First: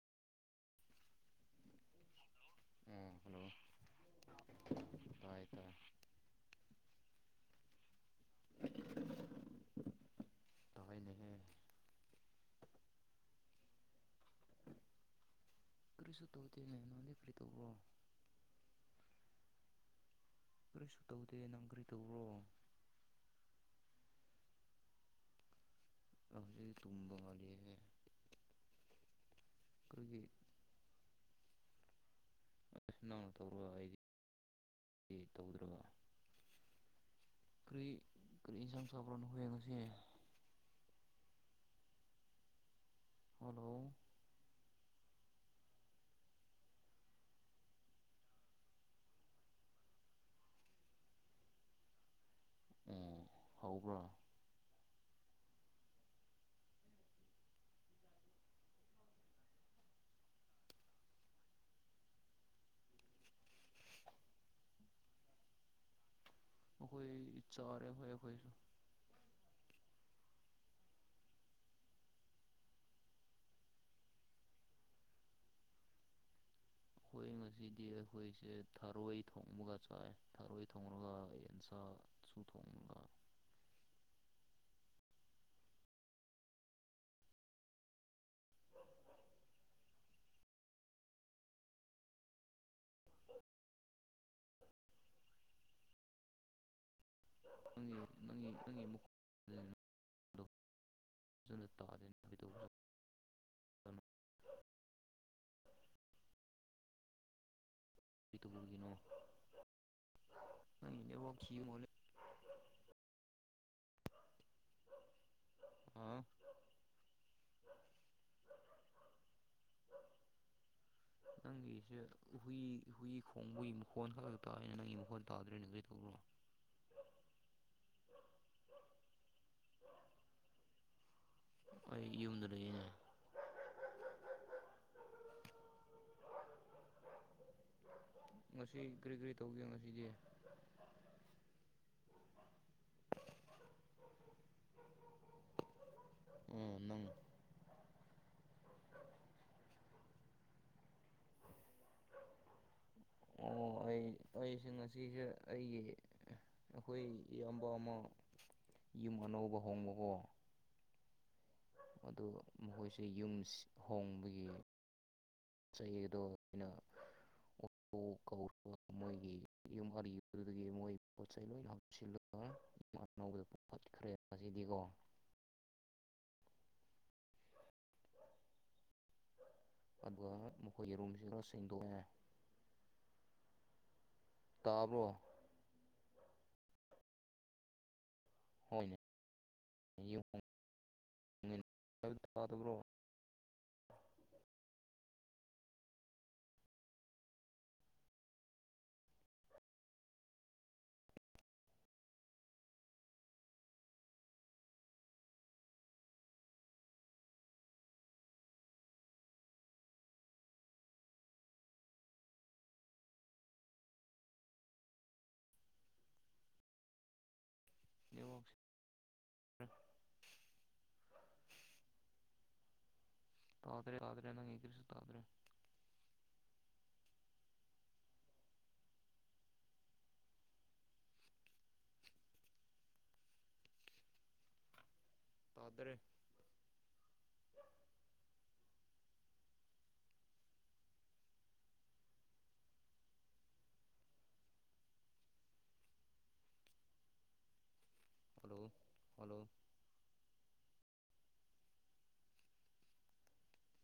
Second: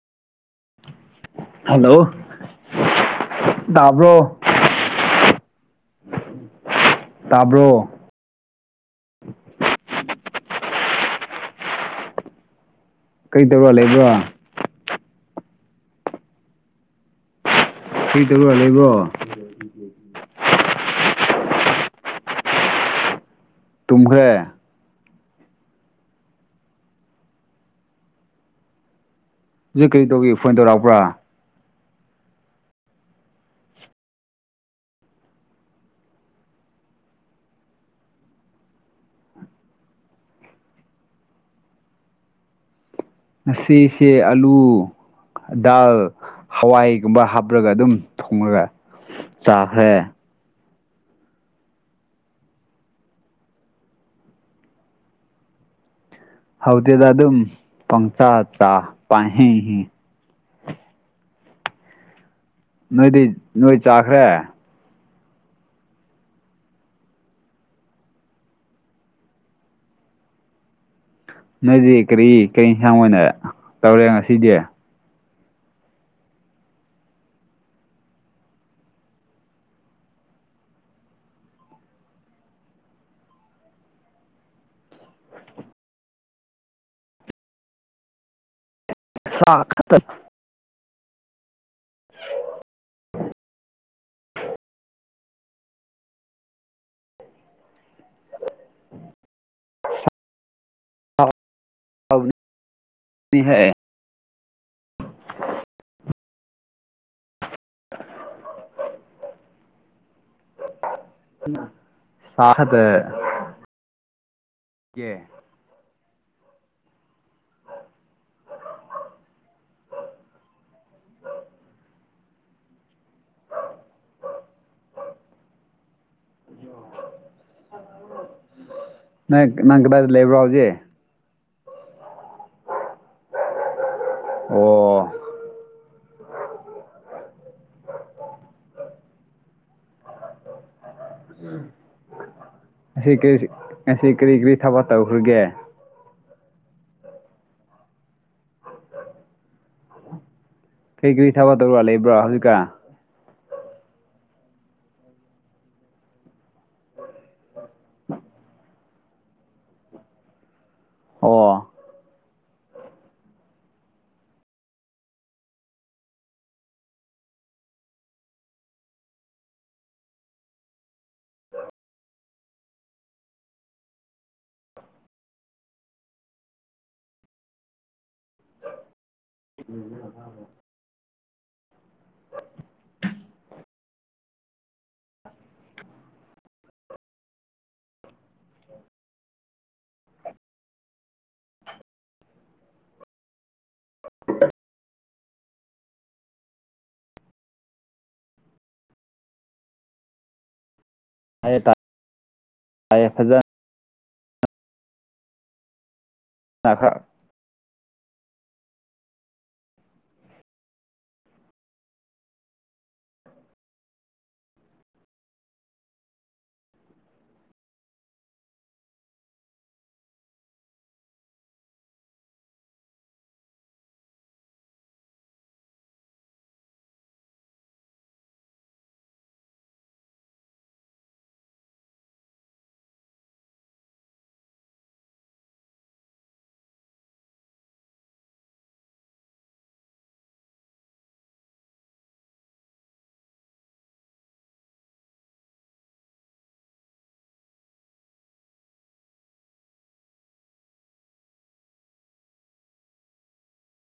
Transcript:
hello ꯑꯣ hello ꯗꯥꯕ꯭ꯔꯣ ꯇꯥꯏ ꯇꯥꯏ ꯕ꯭ꯔꯣ ꯇꯥꯏꯅꯦꯍꯦ ꯀꯩ ꯇꯧꯔ ꯂꯩꯕ꯭ꯔꯥ ꯀ꯭ꯔꯤꯁꯨ ꯇꯧꯗꯦ [unintelligible] ꯀ꯭ꯔꯤ ꯇꯧꯕ꯭ꯔꯣ ꯀ꯭ꯔꯤ ꯇꯧꯔ ꯂꯩꯕ꯭ꯔꯣ ꯀꯔꯤꯁꯨ ꯇꯧꯗꯦ ꯅꯪ ꯀꯔꯤ ꯇꯧꯕ꯭ꯔꯣ ꯇꯨꯝꯒ꯭ꯔꯦ [unintelligible] ꯗꯨꯗꯤ ꯀ꯭ꯔꯤ ꯀꯔꯤꯒꯤ ꯇꯧꯕꯩ ꯐꯣꯟ ꯇꯧꯔꯛꯄ꯭ꯔꯥ ꯑꯦ ꯅꯧꯅ ꯇꯧꯔꯥ ꯑꯩꯗꯤ ꯇꯧꯗ꯭ꯔꯒ ꯀ꯭ꯔꯤ ꯀꯔꯤ ꯢꯟꯁꯥꯡ ꯆꯥꯕ꯭ꯔꯥ ꯅꯍꯣꯢ ꯉꯁꯤ ꯍꯜꯂꯣ ꯉꯁꯤꯁꯤ ꯑꯂꯨ ꯗꯥꯜ ꯍꯋꯥꯏꯒꯨꯝꯕ ꯍꯥꯞꯂꯒ ꯑꯗꯨꯝ ꯊꯣꯡꯔꯒ ꯆꯥꯈ꯭ꯔꯦ ꯎꯣ ꯍꯥꯎꯕ꯭ꯔꯥ ꯍꯥꯎꯗꯦꯗ ꯑꯗꯨꯝ ꯄꯪ ꯆꯥ-ꯆꯥ ꯄꯪꯍꯤꯡ ꯍꯤꯡ ꯅꯣꯏꯗꯤ ꯅꯣꯏ ꯆꯥꯈ꯭ꯔꯦ ꯑꯩꯈꯣꯢ ꯆꯥꯔꯦ ꯍꯣꯢ ꯑꯩꯈꯣꯢꯁꯨ ꯅꯣꯏꯗꯤ ꯀꯔꯤ ꯀꯩ ꯍꯤꯟꯁꯥꯡ ꯑꯣꯏꯅ ꯇꯧꯔꯦ ꯉꯁꯤꯗꯤ ꯑꯩꯈꯣꯏ [inaudible] ꯉꯁꯤꯗꯤ ꯑꯩꯈꯣꯏꯁꯦ ꯊꯔꯣꯏ ꯊꯣꯡꯕꯒ ꯆꯥꯏ ꯊꯔꯣꯏ ꯊꯣꯡꯔꯒ ꯌꯦꯟꯁꯥ ꯁꯨ [inaudible] [unintelligible] ꯅꯪꯒꯤ ꯅꯪꯒꯤ ꯃꯈꯣꯟ [unintelligible] ꯀꯩꯗꯧꯕ꯭ꯔꯥ [unintelligible] [inaudible] [unintelligible] ꯊꯤꯕ ꯃꯥꯜꯂꯦ ꯁꯥ ꯈꯛꯇ ꯑ [inaudible] [inaudible] ꯅꯪꯒꯤꯁꯦ ꯍꯨꯏ ꯍꯨꯏ ꯈꯣꯡꯕꯒꯤ ꯃꯈꯣꯟꯜ ꯈꯂꯛꯇ ꯇꯥꯔꯦ ꯅꯪꯒꯤ ꯃꯈꯣꯟ ꯇꯥꯗ꯭ꯔꯦꯅ ꯀꯔꯤ ꯇꯧꯕ꯭ꯔꯣ ꯅꯪ ꯅꯪ ꯀꯗꯥꯏꯗ ꯂꯩꯕ꯭ꯔꯥ ꯍꯧꯖꯤꯛ ꯑꯩ ꯌꯨꯝꯗ ꯂꯩꯌꯦꯅꯦ ꯑꯣ ꯉꯁꯤ ꯀ꯬ꯔꯤ ꯀ꯭ꯔꯤ ꯇꯧꯒꯦ ꯉꯁꯤꯗꯤ ꯉꯁꯤ ꯀ꯭ꯔꯤꯁꯨ ꯉꯁꯤ ꯀ꯭ꯔꯤ ꯀ꯭ꯔꯤ ꯊꯕꯛ ꯇꯧꯈ꯭ꯔꯒꯦ ꯑꯣ ꯅꯪ ꯀ꯭ꯔꯤ ꯀ꯭ꯔꯤ ꯊꯕꯛ ꯇꯧꯔ ꯂꯩꯕ꯭ꯔꯥ ꯍꯧꯖꯤꯛꯀꯥꯟ ꯑꯣ ꯑꯩ ꯑꯩꯁꯦ ꯉꯁꯤꯁꯦ ꯑꯩꯒꯤ ꯑꯩꯈꯣꯏ ꯏꯌꯥꯝꯕ ꯑꯃ ꯌꯨꯝ ꯑꯅꯧꯕ ꯍꯣꯡꯕꯨꯀꯣ ꯑꯣ ꯑꯗꯨ ꯃꯈꯣꯏꯁꯦ ꯌꯨꯝ ꯍꯣꯡꯕꯒꯤ ꯆꯍꯤꯗꯣ ꯑꯩꯅ ꯑꯣꯣꯧ ꯃꯣꯏꯒꯤ ꯌꯨꯝ ꯑꯔꯤꯕꯗꯨꯗꯒꯤ ꯃꯣꯏ ꯄꯣꯠ ꯆꯩꯩ ꯂꯣꯏ ꯍꯥ ꯑꯅꯧꯕꯗ ꯄ ꯈꯔ ꯍꯄꯁꯤꯗꯤꯀꯣ ꯑ ꯑꯥ ꯌꯩꯅꯣ ꯁꯤꯁꯤꯡꯒꯅꯦ ꯇꯥꯕꯣ ꯍꯣꯏꯅꯦꯥꯗꯕ꯭ꯔꯣ [unintelligible] ꯇ ꯇ ꯇꯑꯦ ꯐꯖꯟ ꯑꯒꯥ ꯌꯦ ꯇꯥꯗꯔ ꯌꯥꯥꯗꯔꯅ ꯉꯀꯁꯤ ꯇꯥꯗꯔꯦ ꯇꯥꯗ꯭ꯔꯦ ꯍꯂꯣ ꯍꯂꯣ